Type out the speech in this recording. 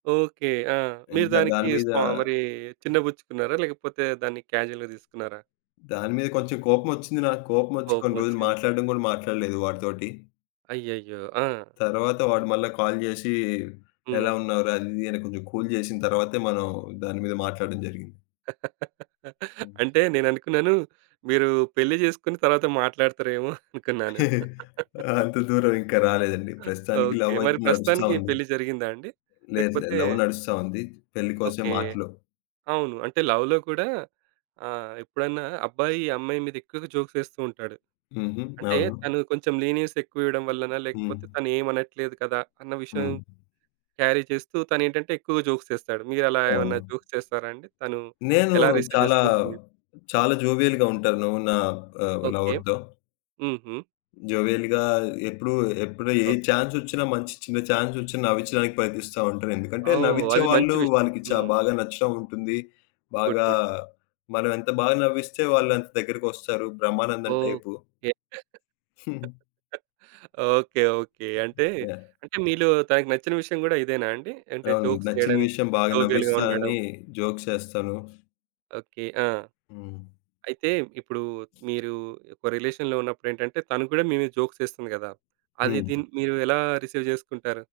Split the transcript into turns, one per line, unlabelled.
Okay. ఆ! మీరు
ఇంకా
దానికి
దాని మీద...
స్పా మరి చిన్న బుచ్చుకున్నారా లేకపోతే దాన్ని కాజుయల్‌గా తీసుకున్నారా?
దాని మీద కొంచెం కోపం ఒచ్చింది నాకు. కోపం ఒచ్చి
కోపం
కొన్ని రోజులు
ఒచ్చింది.
మాట్లాడడం కూడా మాట్లాడలేదు వాడితోటి.
అయ్యయ్యో! ఆ!
తరువాత వాడు మళ్ళీ కాల్ చేసి, "ఎలా
హ్మ్.
ఉన్నావు రా?" అది, ఇది అని కొంచెం కూల్ చేసిన తర్వాతే మనం దాని మీద మాట్లాడ్డం జరిగింది. హ్మ్.
అంటే నేననుకున్నాను మీరు పెళ్ళి చేసుకొని తర్వాత మాట్లాడుతారేమో అనుకున్నాను.
అంత దూరం ఇంకా రాలేదండి.
ఆ!
ప్రస్తుతానికి
ఓకే.
లవ్
మరి
అయితే నడుస్తా
ప్రస్తుతానికి
ఉంది.
పెళ్ళి జరిగిందా అండి?
లేదు, లేదు.
లేకపోతే
లవ్ నడుస్తా ఉంది. పెళ్ళి కోసమే
ఓకే.
మాటలు.
అవును. అంటే లవ్‌లో కూడా ఆహ్, ఎప్పుడన్నా అబ్బాయి, అమ్మాయి మీద ఎక్కువగా జోక్స్ ఏస్తూ ఉంటాడు.
హుహు.
అంటే
అవును.
తను కొంచెం లీనియన్స్ ఎక్కువ ఇవ్వడం వల్లనా లేకపోతే
హ్మ్.
తనేం అనట్లేదు కదా, అన్న విషయం
హ్మ్.
క్యారీ చేస్తూ, తనేంటంటే ఎక్కువగా జోక్స్ చేస్తాడు. మీరలా ఏమన్నా
అవును.
జోక్స్ చేస్తారా అండి? తను
నేను
ఎలా రిసీవ్
చాలా,
చేసుకుంటుంది?
చాలా జోవియల్‌గా ఉంటాను. నా ఆహ్,
ఓకే.
లవర్‌తో.
హుహు.
జోవియల్‌గా ఎప్పుడు, ఎప్పుడు ఏ
ఓకే.
చాన్స్ ఒచ్చినా మంచి చిన్న చాన్స్ ఒచ్చినా నవ్వించడానికి ప్రయత్నిస్తా ఉంటానెందుకంటే,
ఓహ్!
నవ్వించే
అది మంచి
వాళ్ళు,
విషయం.
వాళ్ళకి చా
హ్మ్.
బాగా నచ్చడం ఉంటుంది.
గుడ్.
బాగా
గుడ్.
మనం ఎంత బా నవ్విస్తే వాళ్ళు అంత దగ్గరకొస్తారు బ్రహ్మానందం టైపు.
ఓకే.
హ్మ్.
ఓకే. ఓకే. అంటే,
యాహ్.
అంటే మీలో తనకు నచ్చిన విషయం గూడా ఇదేనా అండి? అంటే
అవును.
జోక్స్
నచ్చిన
చేయడం.
విషయం బాగా
జోవియల్‌గా ఉండడం?
నవ్విస్తానని జోక్స్ చేస్తాను.
ఓకే. ఆ!
హ్మ్.
అయితే ఇప్పుడు మీరు ఒక రిలేషన్‌లో ఉన్నప్పుడేంటంటే, తను కూడా మీ మీద జోక్స్ ఏస్తుంది కదా? అది ది
హ్మ్.
మీరు ఎలా రిసీవ్ చేసుకుంటారు?